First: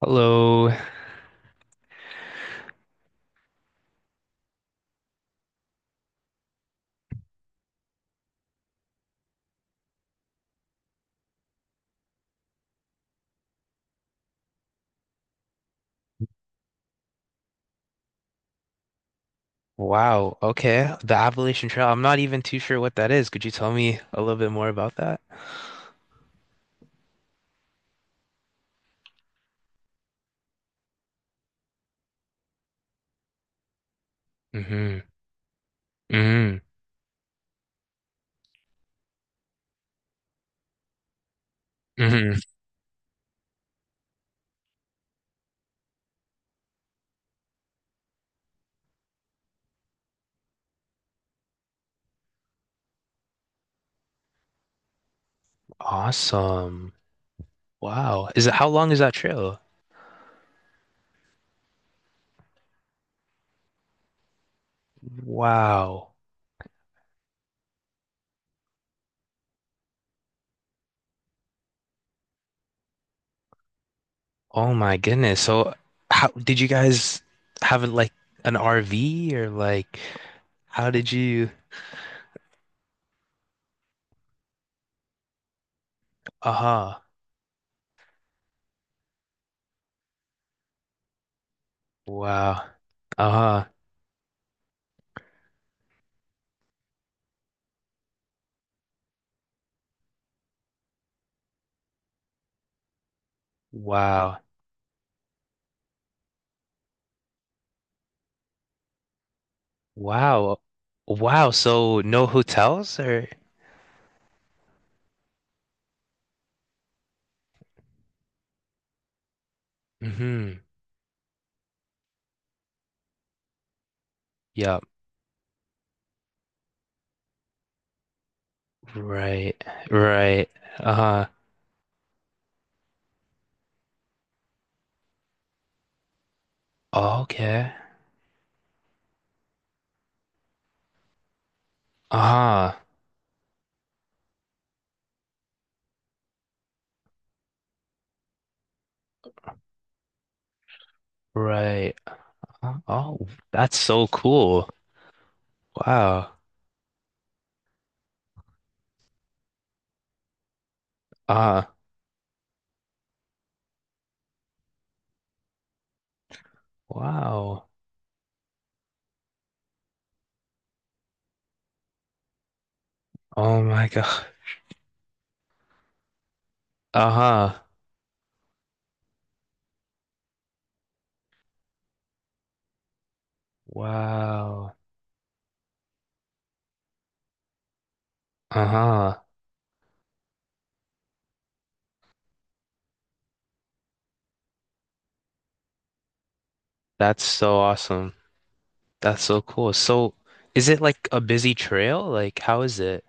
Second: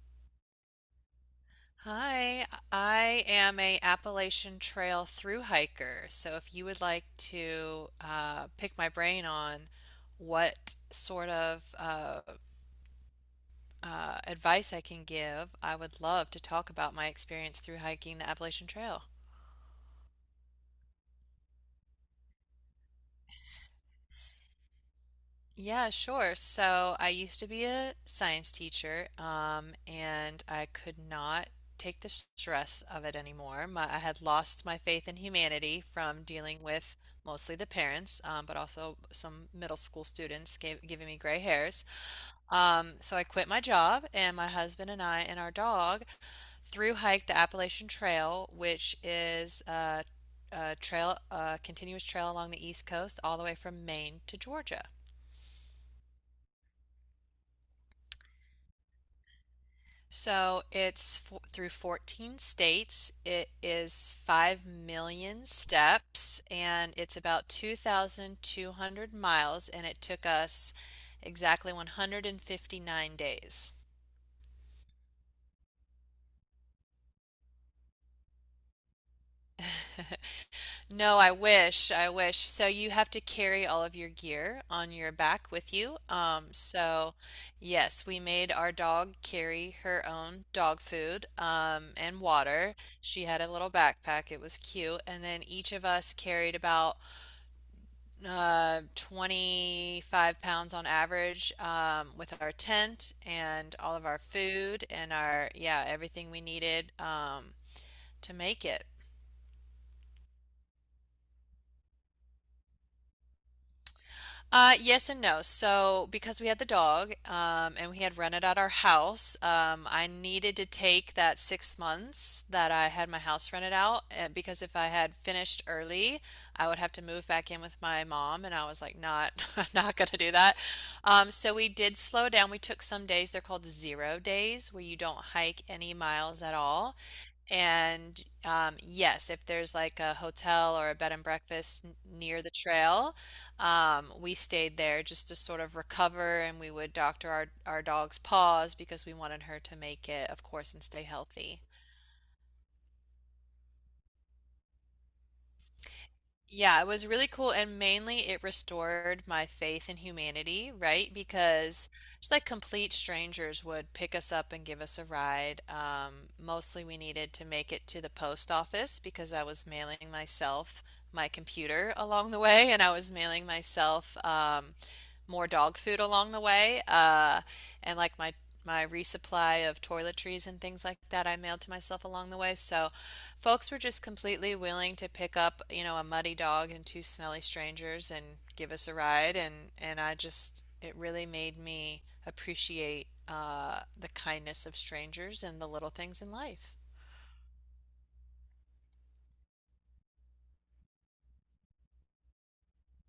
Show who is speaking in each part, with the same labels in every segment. Speaker 1: Hello.
Speaker 2: Hi, I am a Appalachian Trail through hiker. So if you would like to pick my brain on what sort of advice I can give, I would love to talk about my experience through hiking the Appalachian Trail.
Speaker 1: Wow. Okay. The Appalachian Trail. I'm not even too sure what that is. Could you tell me a little bit more about that?
Speaker 2: Yeah, sure. So I used to be a science teacher, and I could not take the stress of it anymore. I had lost my
Speaker 1: Hmm.
Speaker 2: faith in humanity from
Speaker 1: Hmm.
Speaker 2: dealing with mostly the parents, but also some middle school students giving me gray hairs.
Speaker 1: Hmm.
Speaker 2: So I quit my job, and my husband and I and our dog through hiked the Appalachian Trail, which is a trail, a continuous trail along the East Coast, all the way from Maine to Georgia.
Speaker 1: Awesome. Wow. Is it How long is that trail?
Speaker 2: So it's fo through 14 states. It is 5 million
Speaker 1: Wow.
Speaker 2: steps and it's about 2,200 miles, and it took us exactly 159 days.
Speaker 1: Oh my goodness. So how did you guys have like an RV, or like, how did
Speaker 2: No, I
Speaker 1: you?
Speaker 2: wish. I wish. So you have to carry all of your gear on your back with you. Um,
Speaker 1: Uh-huh.
Speaker 2: so yes, we made our dog carry her own dog food, and water.
Speaker 1: Wow.
Speaker 2: She had a little
Speaker 1: Uh-huh.
Speaker 2: backpack. It was cute. And then each of us carried about 25 pounds on average, with our tent and all of our
Speaker 1: Wow.
Speaker 2: food and our, yeah, everything we needed, to make it.
Speaker 1: Wow. Wow. So no hotels or?
Speaker 2: Yes and no. So, because we had the dog, and we had rented out our house, I needed
Speaker 1: Hmm.
Speaker 2: to take that 6 months that I had my house rented out because if
Speaker 1: Yeah.
Speaker 2: I had finished early, I would have to move back in with my mom, and I was like, not,
Speaker 1: Right,
Speaker 2: I'm not gonna do
Speaker 1: right.
Speaker 2: that.
Speaker 1: Uh,
Speaker 2: So we did slow down. We took some days. They're called 0 days, where you don't hike any miles at all.
Speaker 1: okay.
Speaker 2: And Yes, if there's like a hotel or a bed and breakfast near the
Speaker 1: Uh,
Speaker 2: trail, we stayed there just to sort of recover and we would doctor our dog's paws because we wanted her to make it, of course, and stay healthy.
Speaker 1: right. Oh, that's so cool. Wow.
Speaker 2: Yeah, it was really cool, and mainly it restored my faith in humanity, right?
Speaker 1: Uh,
Speaker 2: Because just like complete strangers would pick us up and give us a ride. Mostly we needed to
Speaker 1: wow.
Speaker 2: make it to the post office because I was mailing myself my computer along the way, and I was mailing
Speaker 1: Oh my
Speaker 2: myself
Speaker 1: God.
Speaker 2: more dog food along the way.
Speaker 1: Uh-huh.
Speaker 2: And like my resupply of toiletries and things like that I mailed to myself along the way. So folks were just completely
Speaker 1: Wow.
Speaker 2: willing to pick up, a muddy dog and two smelly strangers and give us a
Speaker 1: Uh-huh.
Speaker 2: ride, and I just, it really made me appreciate the kindness of strangers and the little things in life.
Speaker 1: That's so awesome. That's so cool. So, is it like a busy trail? Like, how is it?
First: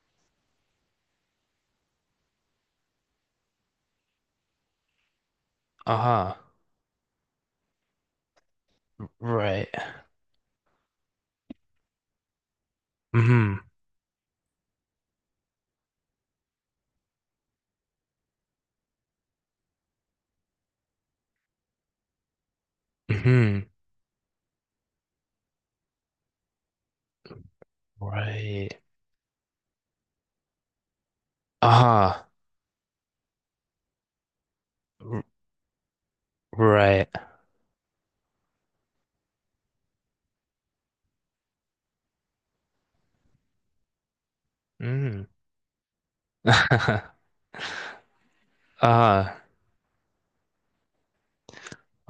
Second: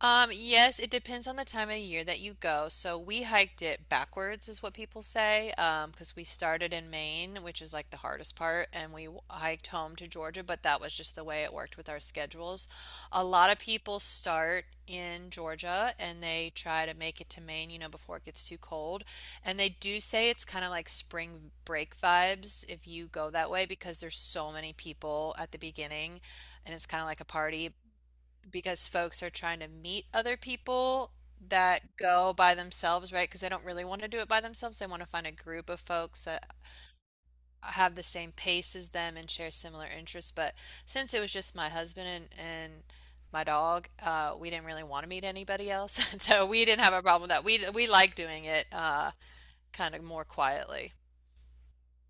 Speaker 2: Yes, it depends on the time of year that you go. So we hiked it backwards, is what people say, because we
Speaker 1: Uh-huh.
Speaker 2: started in Maine, which is like the hardest part, and we
Speaker 1: Right.
Speaker 2: hiked home to Georgia, but that was just the way it worked with our schedules. A lot
Speaker 1: Mm-hmm.
Speaker 2: of people start in Georgia and they try to make it to Maine, you know, before it gets too cold. And they do say it's kind of like spring break vibes if you go that
Speaker 1: Mm-hmm.
Speaker 2: way because there's so many people at the beginning and it's kind of like a party
Speaker 1: Right.
Speaker 2: because folks are trying to meet other people that
Speaker 1: Uh-huh.
Speaker 2: go by themselves, right? Because they don't really want to do it by themselves. They want to
Speaker 1: R-
Speaker 2: find a group of folks that
Speaker 1: right.
Speaker 2: have the same pace as them and share similar interests. But since it was just my husband and my dog, we didn't really want to
Speaker 1: Mm.
Speaker 2: meet anybody else. So we didn't have a problem with that. We like doing it
Speaker 1: Uh-huh.
Speaker 2: kind of more quietly.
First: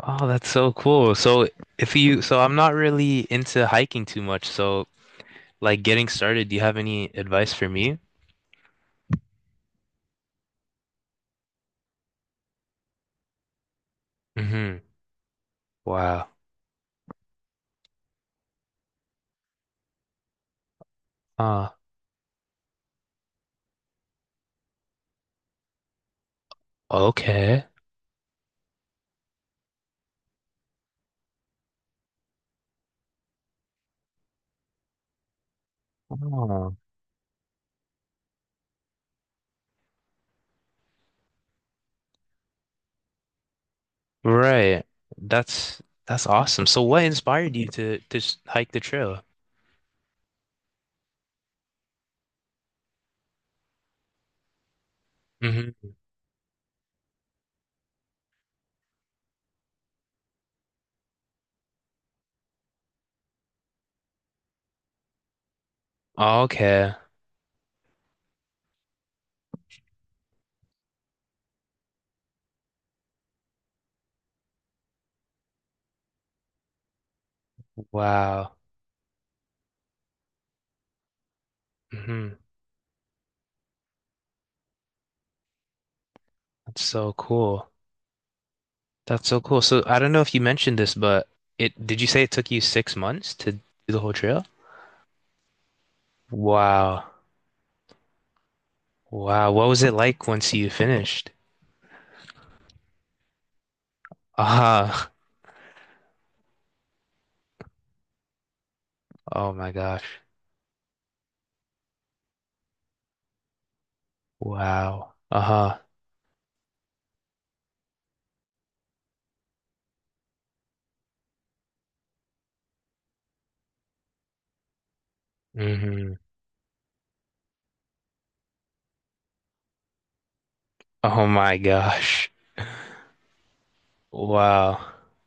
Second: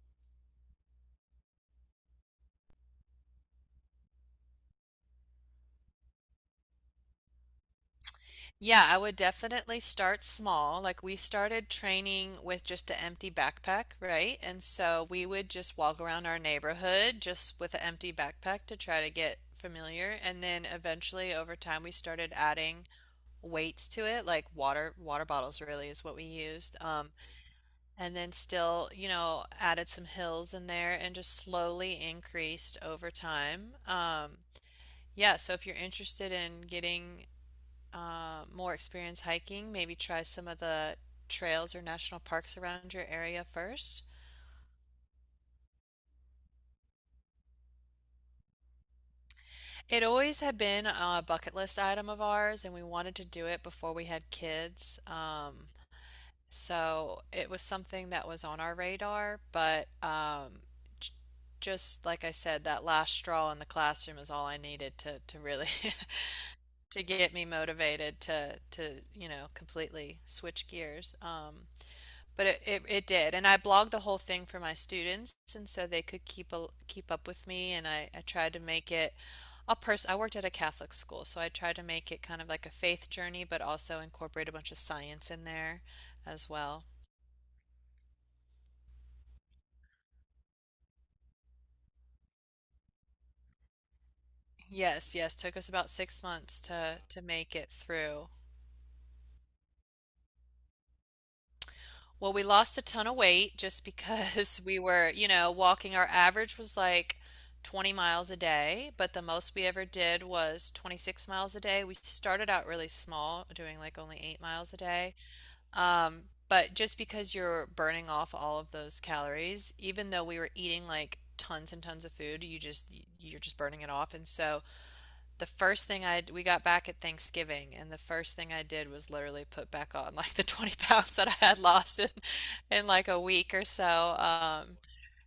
Speaker 1: Oh, that's so cool. So if you, so I'm not really into hiking too much. So like getting started, do you have any advice for me?
Speaker 2: Yeah, I would definitely start small. Like we started training with just an empty backpack, right? And
Speaker 1: Mm-hmm.
Speaker 2: so we would just walk around
Speaker 1: Wow.
Speaker 2: our neighborhood just with an empty backpack to try to get familiar. And then eventually over
Speaker 1: Uh,
Speaker 2: time we started adding weights to it, like water bottles really is what we used.
Speaker 1: okay.
Speaker 2: And then still, you know, added some hills in there and just slowly increased over time. Yeah, so if you're interested in
Speaker 1: Oh,
Speaker 2: getting more experience hiking, maybe try some of the trails or national parks around your area first.
Speaker 1: right. That's that's awesome. So what inspired you to hike the trail?
Speaker 2: It always had been a bucket list item of ours, and we wanted to do it before we had kids.
Speaker 1: Mm-hmm.
Speaker 2: So it was something that was on our radar, but j- just like I said, that last straw in the classroom is all I needed to really
Speaker 1: Okay.
Speaker 2: to get me motivated to, you know, completely switch gears. But it did, and I blogged the whole thing for my students and so they could keep keep up with me, and I tried
Speaker 1: Wow.
Speaker 2: to make it a person, I worked at a Catholic school, so I tried to make it
Speaker 1: Mm-hmm.
Speaker 2: kind of like a faith journey but also incorporate a bunch of science in there as
Speaker 1: That's
Speaker 2: well.
Speaker 1: so cool. That's so cool. So I don't know if you mentioned this, but it did you say it took you 6 months to do the whole trail?
Speaker 2: Yes, took us about 6 months
Speaker 1: Wow.
Speaker 2: to make it through.
Speaker 1: Wow, what was it like once you finished?
Speaker 2: Well, we lost a ton of weight just because we
Speaker 1: Uh-huh.
Speaker 2: were, you know, walking. Our average was like 20 miles a day, but the
Speaker 1: Oh
Speaker 2: most we
Speaker 1: my
Speaker 2: ever
Speaker 1: gosh.
Speaker 2: did was 26 miles a day. We started out really small, doing like only 8 miles a
Speaker 1: Wow.
Speaker 2: day.
Speaker 1: Uh-huh.
Speaker 2: But just because you're burning off all of those calories, even though we were eating like tons and tons of food, you just, you're just burning it off. And so, the first thing
Speaker 1: Hmm.
Speaker 2: I we got back at Thanksgiving, and the first thing I did was literally put back on like the 20 pounds
Speaker 1: Oh
Speaker 2: that I
Speaker 1: my
Speaker 2: had lost
Speaker 1: gosh.
Speaker 2: in like a week or so.
Speaker 1: Wow.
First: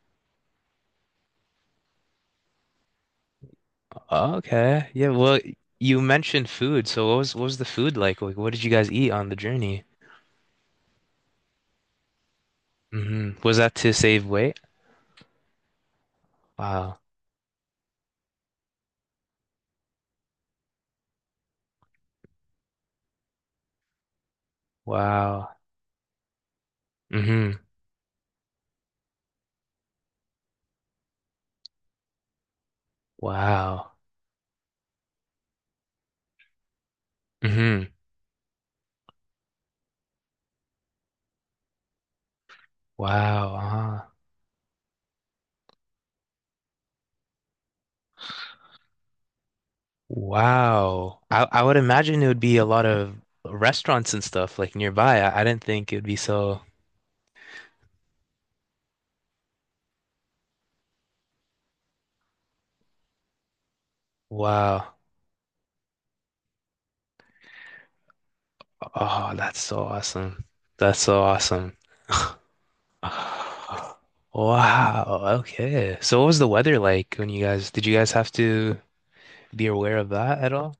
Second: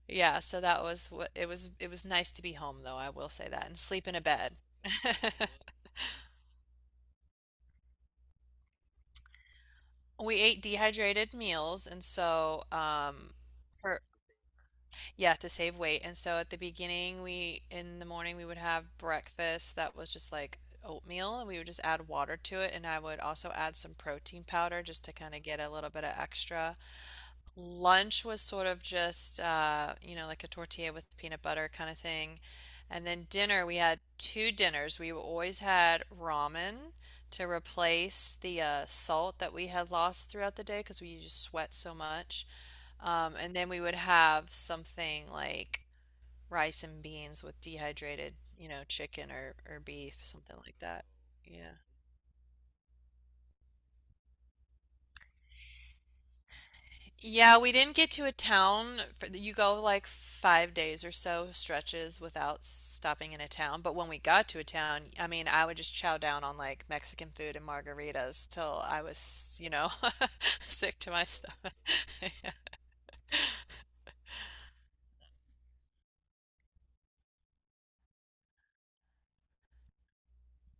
Speaker 2: Yeah, so that was what it was. It was nice to be home though, I will say that, and sleep in a bed.
Speaker 1: Okay. Yeah, well, you mentioned food, so what was the food like? Like, what did you guys eat on the journey?
Speaker 2: We ate dehydrated meals, and so
Speaker 1: Hmm. Was that to
Speaker 2: for
Speaker 1: save weight?
Speaker 2: yeah, to save weight. And so at the
Speaker 1: Wow.
Speaker 2: beginning, we in the morning we would have breakfast that was just like oatmeal, and we would just add water to it, and I would also add some protein powder just to kind of
Speaker 1: Wow.
Speaker 2: get a little bit of extra.
Speaker 1: Hmm.
Speaker 2: Lunch was sort of just you know, like a tortilla with peanut butter kind of thing. And then dinner, we
Speaker 1: Wow.
Speaker 2: had two dinners. We always had ramen to
Speaker 1: Hmm.
Speaker 2: replace the salt that we had lost throughout the day because we just sweat so much.
Speaker 1: Wow.
Speaker 2: And then we would
Speaker 1: Uh-huh.
Speaker 2: have something like rice and beans with dehydrated, you know, chicken or beef, something like that.
Speaker 1: Wow. I
Speaker 2: Yeah.
Speaker 1: would imagine it would be a lot of restaurants and stuff like nearby. I didn't think it would be so.
Speaker 2: Yeah, we didn't get to a town for, you go like 5 days or so stretches without stopping in a town. But when we got to a
Speaker 1: Wow.
Speaker 2: town, I mean, I would just chow down on like Mexican food and margaritas till I
Speaker 1: Oh,
Speaker 2: was,
Speaker 1: that's
Speaker 2: you
Speaker 1: so
Speaker 2: know,
Speaker 1: awesome. That's
Speaker 2: sick to
Speaker 1: so
Speaker 2: my stomach.
Speaker 1: awesome. Wow. Okay. So what was the weather like when you guys did you guys have to be aware of that at all?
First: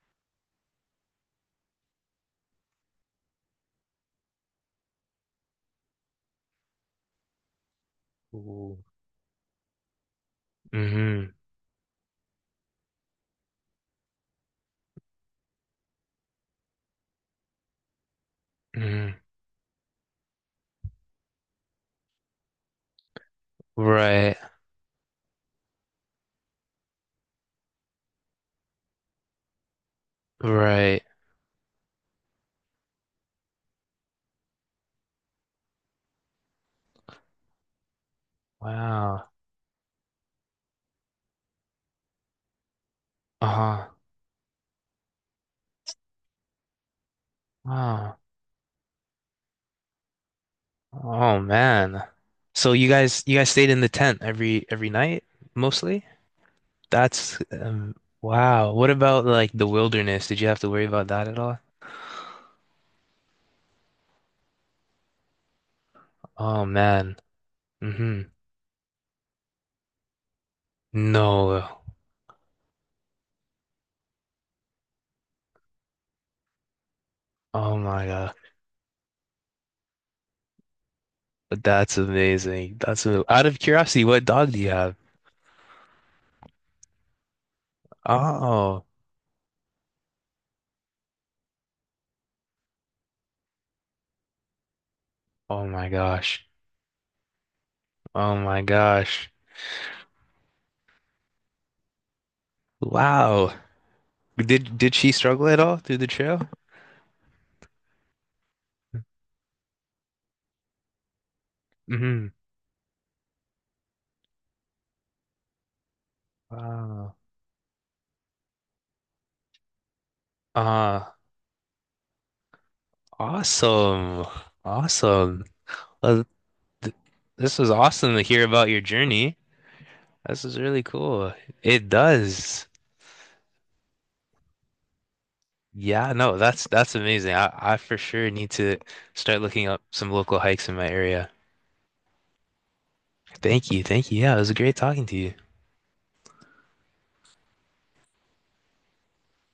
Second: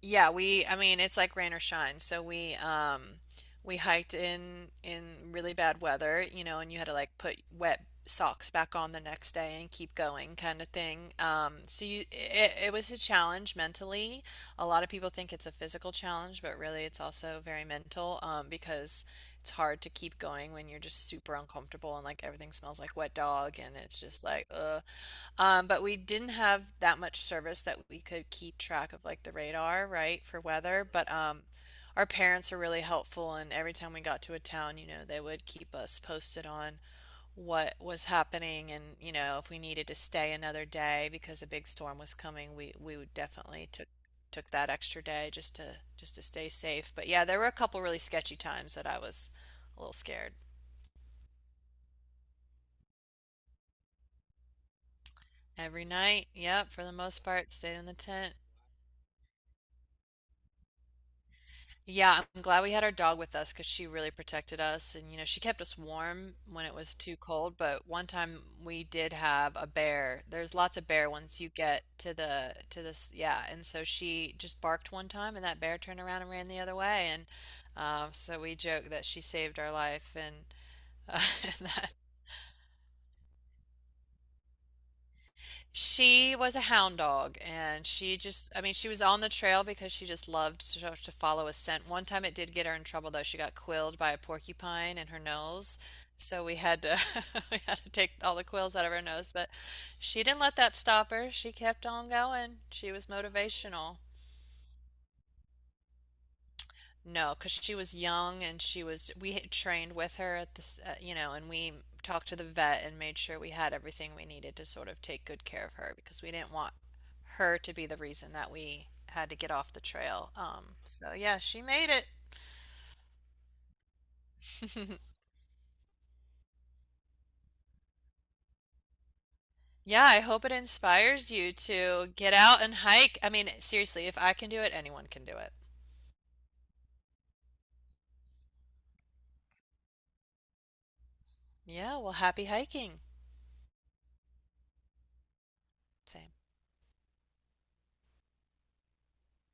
Speaker 2: Yeah, I mean, it's like rain or shine. So we hiked in really bad weather, you know, and you had to like put wet socks back
Speaker 1: Ooh.
Speaker 2: on the next day and keep going kind of thing.
Speaker 1: Mm-hmm.
Speaker 2: So you, it was a challenge mentally. A lot of people think it's a physical challenge, but really it's also very mental because
Speaker 1: Mm-hmm.
Speaker 2: it's hard to keep going when you're just super uncomfortable and like everything smells like wet dog and it's just
Speaker 1: Right.
Speaker 2: like But we didn't have that much service that we could keep track of like the radar, right, for weather.
Speaker 1: Right.
Speaker 2: But our parents were really helpful, and every time we got to a town, you know, they would keep us posted on what was happening, and you
Speaker 1: Wow.
Speaker 2: know, if we needed to stay another day because a big storm was coming, we would definitely
Speaker 1: Uh-huh.
Speaker 2: took that extra day just to stay safe. But yeah, there were a couple really
Speaker 1: Wow.
Speaker 2: sketchy times that I was a little scared.
Speaker 1: Oh man. So you guys stayed in the tent every night,
Speaker 2: Every
Speaker 1: mostly?
Speaker 2: night, yep, for the most
Speaker 1: That's
Speaker 2: part, stayed in the tent.
Speaker 1: wow. What about like the wilderness? Did you have to worry about that at all?
Speaker 2: Yeah, I'm glad we had our dog with us because she really protected us. And, you know, she kept us warm
Speaker 1: Oh
Speaker 2: when it was
Speaker 1: man.
Speaker 2: too cold. But one
Speaker 1: Mhm.
Speaker 2: time we did have a bear. There's lots of bear once you
Speaker 1: No.
Speaker 2: get to to this. Yeah. And so she just barked one time and that bear turned around and ran the other way. And
Speaker 1: Oh my God.
Speaker 2: So we joke that she saved our life. Uh, and that,
Speaker 1: That's amazing. Out of curiosity, what dog do you have?
Speaker 2: She was a hound dog, and she just, I mean,
Speaker 1: Oh.
Speaker 2: she was on the trail because she just loved to follow a scent. One time it did get her in trouble, though. She got quilled by a porcupine in her
Speaker 1: Oh
Speaker 2: nose.
Speaker 1: my
Speaker 2: So
Speaker 1: gosh.
Speaker 2: we had to we had to take
Speaker 1: Oh
Speaker 2: all the
Speaker 1: my
Speaker 2: quills out of her
Speaker 1: gosh.
Speaker 2: nose, but she didn't let that stop her. She kept on going. She was
Speaker 1: Wow.
Speaker 2: motivational.
Speaker 1: Did she struggle at all through the trail?
Speaker 2: No, because she was young and she was, we had trained with her at this, you know, and we
Speaker 1: Mm-hmm.
Speaker 2: talked to the vet and made sure we had everything we needed to sort of take good care of her because we didn't want
Speaker 1: Wow.
Speaker 2: her to be the reason that we had to get off the trail.
Speaker 1: Uh,
Speaker 2: So yeah, she made it.
Speaker 1: awesome. Awesome. Well, th this was awesome to hear about your journey.
Speaker 2: Yeah, I
Speaker 1: This
Speaker 2: hope it
Speaker 1: is really
Speaker 2: inspires
Speaker 1: cool.
Speaker 2: you
Speaker 1: It
Speaker 2: to get out
Speaker 1: does.
Speaker 2: and hike. I mean, seriously, if I can do it, anyone can do it.
Speaker 1: Yeah, no, that's amazing. I for sure need to start looking up some local hikes in my area.
Speaker 2: Yeah, well, happy hiking.
Speaker 1: Thank you. Thank you. Yeah, it was great talking to you.
Speaker 2: Same.